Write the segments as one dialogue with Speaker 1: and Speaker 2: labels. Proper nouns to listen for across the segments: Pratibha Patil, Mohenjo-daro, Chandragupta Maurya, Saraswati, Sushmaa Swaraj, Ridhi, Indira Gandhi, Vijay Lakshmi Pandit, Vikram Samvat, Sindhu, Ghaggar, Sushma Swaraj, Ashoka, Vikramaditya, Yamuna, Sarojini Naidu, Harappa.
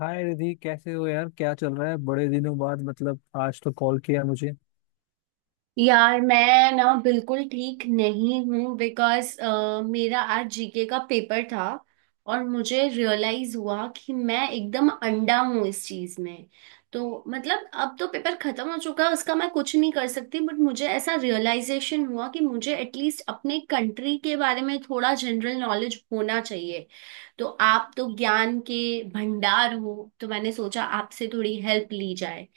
Speaker 1: हाय रिधि, कैसे हो यार? क्या चल रहा है? बड़े दिनों बाद मतलब आज तो कॉल किया मुझे।
Speaker 2: यार मैं ना बिल्कुल ठीक नहीं हूँ बिकॉज मेरा आज जीके का पेपर था। और मुझे रियलाइज हुआ कि मैं एकदम अंडा हूँ इस चीज में। तो मतलब अब तो पेपर खत्म हो चुका है उसका मैं कुछ नहीं कर सकती, बट मुझे ऐसा रियलाइजेशन हुआ कि मुझे एटलीस्ट अपने कंट्री के बारे में थोड़ा जनरल नॉलेज होना चाहिए। तो आप तो ज्ञान के भंडार हो, तो मैंने सोचा आपसे थोड़ी हेल्प ली जाए।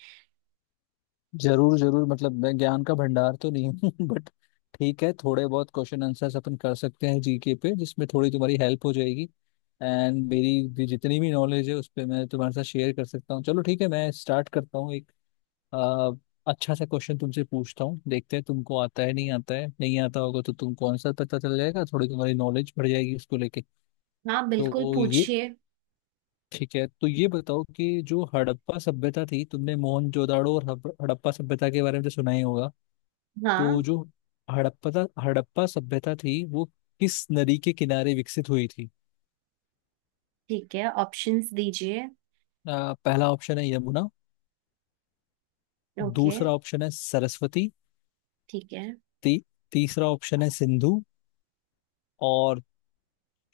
Speaker 1: जरूर जरूर, मतलब मैं ज्ञान का भंडार तो नहीं हूँ बट ठीक है, थोड़े बहुत क्वेश्चन आंसर्स अपन कर सकते हैं जीके पे, जिसमें थोड़ी तुम्हारी हेल्प हो जाएगी। एंड मेरी भी जितनी भी नॉलेज है उस पर मैं तुम्हारे साथ शेयर कर सकता हूँ। चलो ठीक है, मैं स्टार्ट करता हूँ एक आ, अच्छा सा क्वेश्चन तुमसे पूछता हूँ। देखते हैं तुमको आता है नहीं आता है, नहीं आता होगा तो तुमको आंसर पता चल जाएगा, थोड़ी तुम्हारी नॉलेज बढ़ जाएगी उसको लेके।
Speaker 2: हाँ बिल्कुल
Speaker 1: तो ये
Speaker 2: पूछिए।
Speaker 1: ठीक है, तो ये बताओ कि जो हड़प्पा सभ्यता थी, तुमने मोहनजोदाड़ो और हड़प्पा सभ्यता के बारे में तो सुना ही होगा। तो
Speaker 2: हाँ।
Speaker 1: जो हड़प्पा हड़प्पा सभ्यता थी, वो किस नदी के किनारे विकसित हुई थी?
Speaker 2: ठीक है, ऑप्शंस दीजिए।
Speaker 1: पहला ऑप्शन है यमुना।
Speaker 2: ओके।
Speaker 1: दूसरा ऑप्शन है सरस्वती।
Speaker 2: ठीक है।
Speaker 1: ती, तीसरा ऑप्शन है सिंधु। और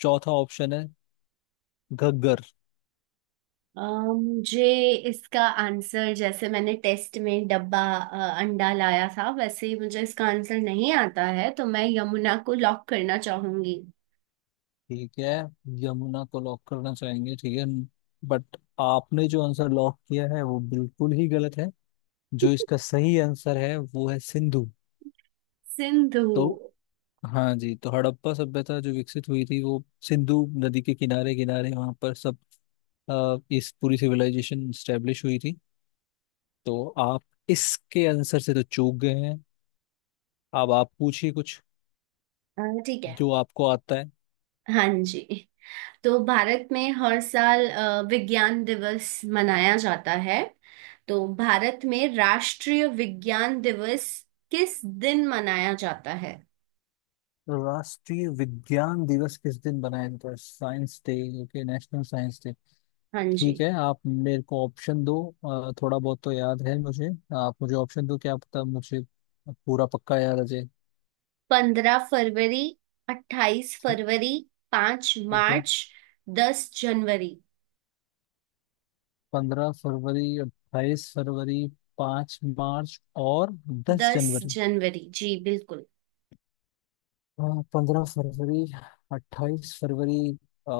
Speaker 1: चौथा ऑप्शन है घग्गर।
Speaker 2: अ, मुझे इसका आंसर, जैसे मैंने टेस्ट में डब्बा अंडा लाया था, वैसे ही मुझे इसका आंसर नहीं आता है, तो मैं यमुना को लॉक करना चाहूंगी।
Speaker 1: ठीक है, यमुना को लॉक करना चाहेंगे, ठीक है। बट आपने जो आंसर लॉक किया है वो बिल्कुल ही गलत है। जो इसका सही आंसर है वो है सिंधु।
Speaker 2: सिंधु।
Speaker 1: तो हाँ जी, तो हड़प्पा सभ्यता जो विकसित हुई थी वो सिंधु नदी के किनारे किनारे, वहाँ पर सब इस पूरी सिविलाइजेशन स्टेब्लिश हुई थी। तो आप इसके आंसर से तो चूक गए हैं। अब आप पूछिए कुछ
Speaker 2: ठीक है।
Speaker 1: जो आपको आता है।
Speaker 2: हाँ जी, तो भारत में हर साल विज्ञान दिवस मनाया जाता है। तो भारत में राष्ट्रीय विज्ञान दिवस किस दिन मनाया जाता है।
Speaker 1: राष्ट्रीय विज्ञान दिवस किस दिन मनाया जाता है? Science day. Okay, national science day.
Speaker 2: हाँ
Speaker 1: ठीक
Speaker 2: जी।
Speaker 1: है, आप मेरे को ऑप्शन दो। थोड़ा बहुत तो याद है मुझे। आप मुझे ऑप्शन दो, क्या पता मुझे पूरा पक्का याद आ जाए।
Speaker 2: 15 फरवरी, अट्ठाईस
Speaker 1: ठीक
Speaker 2: फरवरी पांच
Speaker 1: ठीक है
Speaker 2: मार्च 10 जनवरी।
Speaker 1: 15 फरवरी, 28 फरवरी, 5 मार्च और दस
Speaker 2: दस
Speaker 1: जनवरी
Speaker 2: जनवरी जी बिल्कुल।
Speaker 1: हाँ, 15 फरवरी, 28 फरवरी,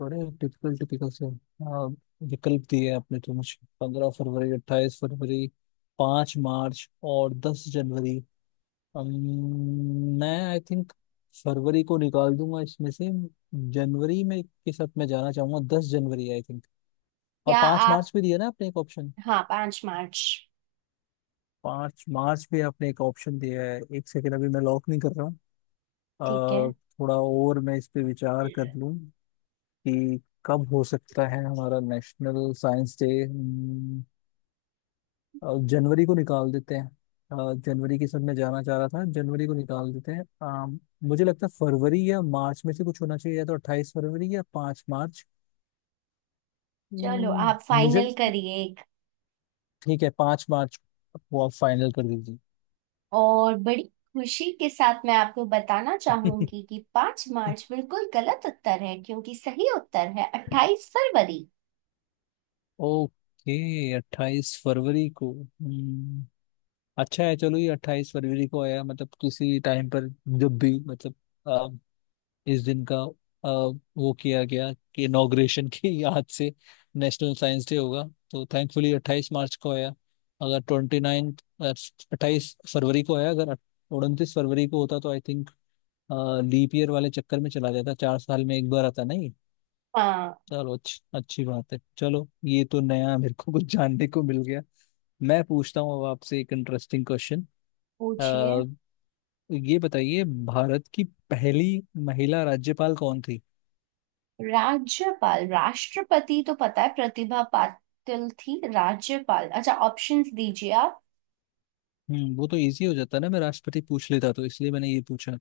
Speaker 1: बड़े टिपिकल टिपिकल से विकल्प दिए आपने। तो मुझे 15 फरवरी, 28 फरवरी, पाँच मार्च और दस जनवरी। अम, मैं आई थिंक फरवरी को निकाल दूंगा इसमें से। जनवरी में के साथ मैं जाना चाहूंगा, दस जनवरी आई थिंक। और
Speaker 2: क्या?
Speaker 1: पाँच
Speaker 2: आप?
Speaker 1: मार्च भी दिया ना आपने एक ऑप्शन।
Speaker 2: हाँ, 5 मार्च।
Speaker 1: 5 मार्च पे आपने एक ऑप्शन दिया है। एक सेकेंड, अभी मैं लॉक नहीं कर रहा हूँ।
Speaker 2: ठीक है।
Speaker 1: अ, थोड़ा और मैं इस पे विचार कर लूँ कि कब हो सकता है हमारा नेशनल साइंस डे। जनवरी को निकाल देते हैं। जनवरी के सब में जाना चाह रहा था, जनवरी को निकाल देते हैं। मुझे लगता है फरवरी या मार्च में से कुछ होना चाहिए, या तो 28 फरवरी या 5 मार्च।
Speaker 2: चलो आप
Speaker 1: मुझे
Speaker 2: फाइनल करिए एक।
Speaker 1: ठीक है, 5 मार्च को आप फाइनल कर दीजिए।
Speaker 2: और बड़ी खुशी के साथ मैं आपको बताना चाहूंगी कि पांच मार्च बिल्कुल गलत उत्तर है, क्योंकि सही उत्तर है 28 फरवरी।
Speaker 1: ओके, 28 फरवरी को। अच्छा है, चलो ये 28 फरवरी को आया, मतलब किसी टाइम पर जब भी, मतलब अ, इस दिन का, अ, वो किया गया कि इनॉग्रेशन की याद से नेशनल साइंस डे होगा। तो थैंकफुली 28 मार्च को आया, अगर 29th। अट्ठाईस फरवरी को आया, अगर 29 फरवरी को होता तो आई थिंक लीप ईयर वाले चक्कर में चला जाता, 4 साल में एक बार आता नहीं।
Speaker 2: हाँ,
Speaker 1: चलो, अच्छी अच्छी बात है। चलो ये तो नया मेरे को कुछ जानने को मिल गया। मैं पूछता हूँ अब आपसे एक इंटरेस्टिंग क्वेश्चन।
Speaker 2: पूछिए।
Speaker 1: ये बताइए, भारत की पहली महिला राज्यपाल कौन थी?
Speaker 2: राज्यपाल? राष्ट्रपति तो पता है, प्रतिभा पाटिल थी। राज्यपाल, अच्छा, ऑप्शंस दीजिए आप।
Speaker 1: वो तो इजी हो जाता ना, मैं राष्ट्रपति पूछ लेता तो, इसलिए मैंने ये पूछा।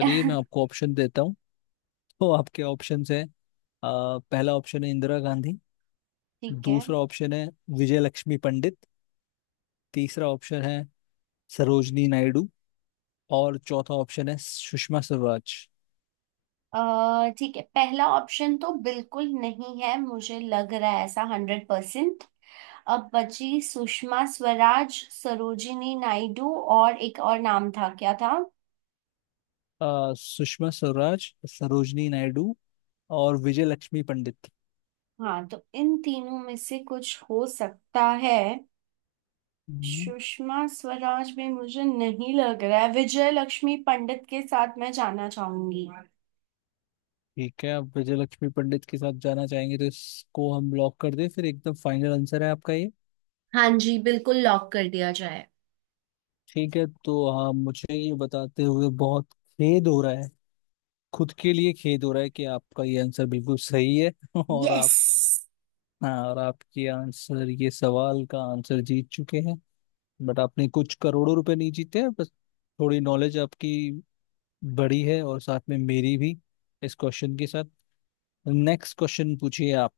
Speaker 1: मैं
Speaker 2: ठीक।
Speaker 1: आपको ऑप्शन देता हूँ। तो आपके ऑप्शंस हैं, पहला ऑप्शन है इंदिरा गांधी।
Speaker 2: है
Speaker 1: दूसरा ऑप्शन है विजय लक्ष्मी पंडित। तीसरा ऑप्शन है सरोजनी नायडू। और चौथा ऑप्शन है सुषमा स्वराज।
Speaker 2: अ, ठीक है, पहला ऑप्शन तो बिल्कुल नहीं है मुझे लग रहा है ऐसा, 100%। अब बची सुषमा स्वराज, सरोजिनी नायडू, और एक और नाम था, क्या था?
Speaker 1: सुषमा स्वराज, सरोजनी नायडू और विजय लक्ष्मी पंडित।
Speaker 2: हाँ, तो इन तीनों में से कुछ हो सकता है।
Speaker 1: हम्म।
Speaker 2: सुषमा स्वराज में मुझे नहीं लग रहा है, विजय लक्ष्मी पंडित के साथ मैं जाना चाहूंगी।
Speaker 1: ठीक है, आप विजय लक्ष्मी पंडित के साथ जाना चाहेंगे तो इसको हम लॉक कर दें, फिर एकदम फाइनल आंसर है आपका ये।
Speaker 2: हाँ जी बिल्कुल, लॉक कर दिया जाए।
Speaker 1: ठीक है। तो हाँ, मुझे ये बताते हुए बहुत खेद हो रहा है, खुद के लिए खेद हो रहा है कि आपका ये आंसर बिल्कुल सही है और
Speaker 2: यस।
Speaker 1: आप। हाँ, और आपके आंसर, ये सवाल का आंसर जीत चुके हैं। बट आपने कुछ करोड़ों रुपए नहीं जीते हैं, बस थोड़ी नॉलेज आपकी बड़ी है और साथ में मेरी भी, इस क्वेश्चन के साथ। नेक्स्ट क्वेश्चन पूछिए आप।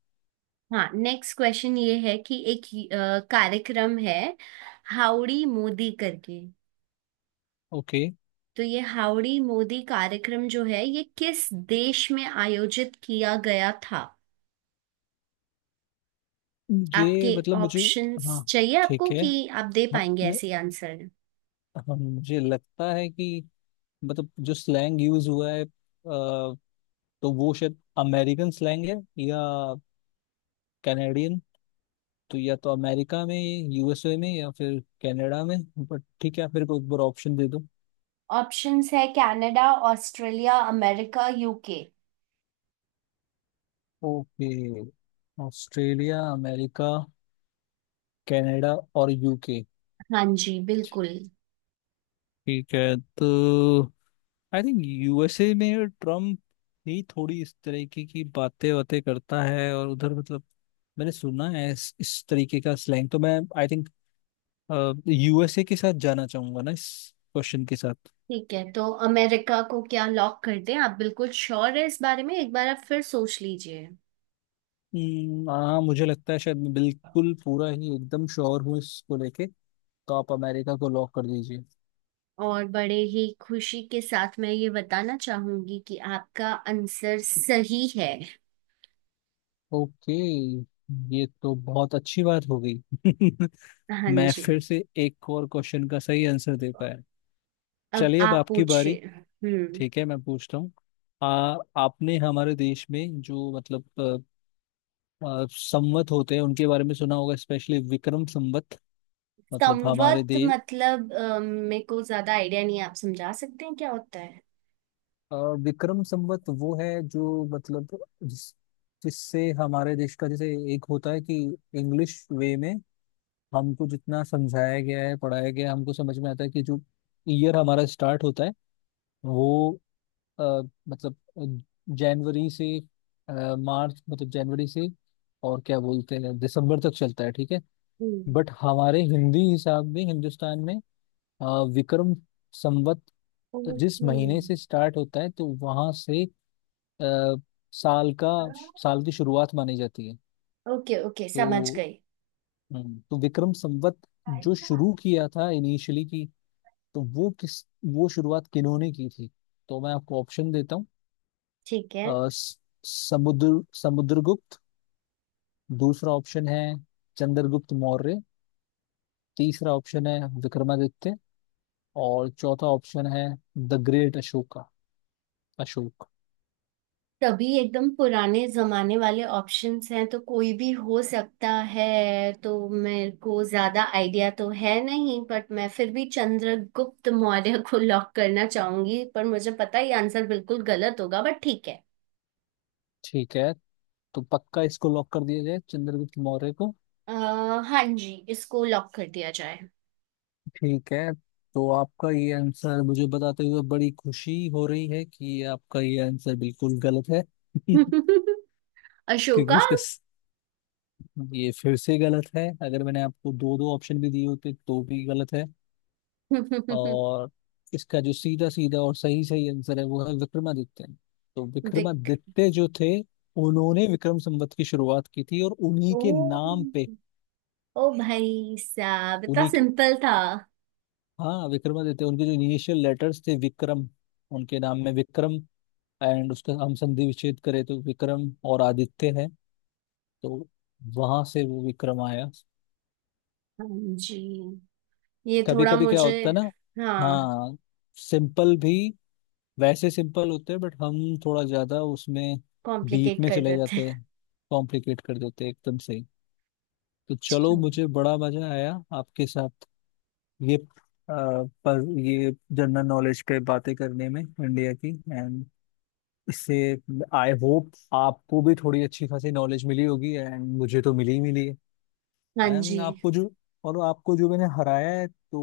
Speaker 2: हाँ, नेक्स्ट क्वेश्चन ये है कि एक कार्यक्रम है, हाउडी मोदी करके।
Speaker 1: ओके,
Speaker 2: तो ये हाउडी मोदी कार्यक्रम जो है, ये किस देश में आयोजित किया गया था?
Speaker 1: ये
Speaker 2: आपके
Speaker 1: मतलब मुझे।
Speaker 2: ऑप्शंस
Speaker 1: हाँ
Speaker 2: चाहिए
Speaker 1: ठीक
Speaker 2: आपको,
Speaker 1: है।
Speaker 2: कि आप दे
Speaker 1: हाँ,
Speaker 2: पाएंगे
Speaker 1: न,
Speaker 2: ऐसे आंसर?
Speaker 1: हाँ मुझे लगता है कि मतलब जो स्लैंग यूज हुआ है, तो वो शायद अमेरिकन स्लैंग है, या कैनेडियन। तो या तो अमेरिका में, यूएसए में, या फिर कनाडा में। बट ठीक है, आप मेरे को एक बार ऑप्शन दे दो।
Speaker 2: ऑप्शंस है Canada, Australia, America, UK.
Speaker 1: Okay, Australia, America, Canada और यूके।
Speaker 2: हाँ जी बिल्कुल।
Speaker 1: ठीक है, तो आई थिंक यूएसए में ट्रम्प ही थोड़ी इस तरीके की बातें बातें करता है, और उधर मतलब मैंने सुना है इस तरीके का स्लैंग। तो मैं आई थिंक यूएसए के साथ जाना चाहूंगा ना इस क्वेश्चन के साथ।
Speaker 2: ठीक है, तो अमेरिका को क्या लॉक कर दें? आप बिल्कुल श्योर है इस बारे में? एक बार आप फिर सोच लीजिए।
Speaker 1: हाँ मुझे लगता है शायद मैं बिल्कुल पूरा ही एकदम श्योर हूँ इसको लेके। तो आप अमेरिका को लॉक कर दीजिए।
Speaker 2: और बड़े ही खुशी के साथ मैं ये बताना चाहूंगी कि आपका आंसर सही है।
Speaker 1: ओके, ये तो बहुत अच्छी बात हो गई।
Speaker 2: हाँ
Speaker 1: मैं
Speaker 2: जी।
Speaker 1: फिर से एक और क्वेश्चन का सही आंसर दे पाया।
Speaker 2: अब
Speaker 1: चलिए अब
Speaker 2: आप
Speaker 1: आपकी बारी।
Speaker 2: पूछिए। हम्म।
Speaker 1: ठीक है मैं पूछता हूँ। आ आपने हमारे देश में जो मतलब संवत होते हैं उनके बारे में सुना होगा, स्पेशली विक्रम संवत, मतलब हमारे
Speaker 2: संवत
Speaker 1: देश।
Speaker 2: मतलब? मेरे को ज्यादा आइडिया नहीं है। आप समझा सकते हैं क्या होता है?
Speaker 1: विक्रम संवत वो है जो मतलब जिस, जिससे हमारे देश का, जैसे एक होता है कि इंग्लिश वे में हमको जितना समझाया गया है, पढ़ाया गया है, हमको समझ में आता है कि जो ईयर हमारा स्टार्ट होता है, वो अ, मतलब जनवरी से मार्च, मतलब जनवरी से और क्या बोलते हैं दिसंबर तक चलता है, ठीक है।
Speaker 2: हम्म।
Speaker 1: बट हमारे हिंदी हिसाब में, हिंदुस्तान में, अ, विक्रम संवत जिस
Speaker 2: ओके।
Speaker 1: महीने से स्टार्ट होता है, तो वहां से अ, साल का साल की शुरुआत मानी जाती है।
Speaker 2: ओके ओके समझ
Speaker 1: तो
Speaker 2: गई।
Speaker 1: तो विक्रम संवत जो शुरू किया था इनिशियली की, तो वो शुरुआत किन्होंने की थी? तो मैं आपको ऑप्शन देता हूँ।
Speaker 2: ठीक है,
Speaker 1: अ, स- समुद्र समुद्रगुप्त। दूसरा ऑप्शन है चंद्रगुप्त मौर्य। तीसरा ऑप्शन है विक्रमादित्य। और चौथा ऑप्शन है द ग्रेट अशोका, अशोक।
Speaker 2: तभी एकदम पुराने जमाने वाले ऑप्शंस हैं, तो कोई भी हो सकता है। तो मेरे को ज्यादा आइडिया तो है नहीं, बट मैं फिर भी चंद्रगुप्त मौर्य को लॉक करना चाहूंगी, पर मुझे पता है ये आंसर बिल्कुल गलत होगा, बट ठीक है।
Speaker 1: ठीक है, तो पक्का इसको लॉक कर दिया जाए, चंद्रगुप्त मौर्य को।
Speaker 2: आ, हाँ जी, इसको लॉक कर दिया जाए।
Speaker 1: ठीक है, तो आपका ये आंसर मुझे बताते हुए बड़ी खुशी हो रही है कि आपका ये आंसर बिल्कुल गलत है। क्योंकि
Speaker 2: अशोका।
Speaker 1: इसका ये फिर से गलत है। अगर मैंने आपको दो दो ऑप्शन भी दिए होते तो भी गलत है।
Speaker 2: बिक
Speaker 1: और इसका जो सीधा सीधा और सही सही आंसर है वो है विक्रमादित्य। तो विक्रमादित्य जो थे, उन्होंने विक्रम संवत की शुरुआत की थी, और उन्हीं
Speaker 2: ओ,
Speaker 1: के नाम पे,
Speaker 2: ओ भाई साहब, इतना
Speaker 1: उन्हीं के,
Speaker 2: सिंपल था।
Speaker 1: हाँ विक्रमादित्य, उनके जो इनिशियल लेटर्स थे, विक्रम। उनके नाम में विक्रम, एंड उसका हम संधि विच्छेद करें तो विक्रम और आदित्य है। तो वहां से वो विक्रम आया।
Speaker 2: हाँ जी, ये
Speaker 1: कभी
Speaker 2: थोड़ा
Speaker 1: कभी क्या
Speaker 2: मुझे।
Speaker 1: होता है ना,
Speaker 2: हाँ।
Speaker 1: हाँ, सिंपल भी वैसे सिंपल होते हैं, बट हम थोड़ा ज्यादा उसमें डीप
Speaker 2: कॉम्प्लिकेट
Speaker 1: में
Speaker 2: कर
Speaker 1: चले
Speaker 2: देते।
Speaker 1: जाते हैं, कॉम्प्लिकेट कर देते हैं एकदम से ही। तो
Speaker 2: अच्छा।
Speaker 1: चलो मुझे बड़ा मजा आया आपके साथ ये, पर ये जनरल नॉलेज पे बातें करने में, इंडिया की, एंड इससे आई होप आपको भी थोड़ी अच्छी खासी नॉलेज मिली होगी, एंड मुझे तो मिली ही मिली है।
Speaker 2: हाँ जी,
Speaker 1: एंड आपको जो और आपको जो मैंने हराया है, तो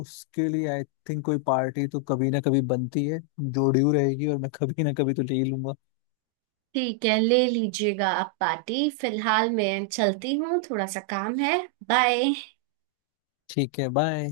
Speaker 1: उसके लिए आई थिंक कोई पार्टी तो कभी ना कभी बनती है, जो ड्यू रहेगी, और मैं कभी ना कभी तो ले ही लूंगा।
Speaker 2: ठीक है, ले लीजिएगा आप पार्टी, फिलहाल मैं चलती हूँ, थोड़ा सा काम है। बाय।
Speaker 1: ठीक है, बाय।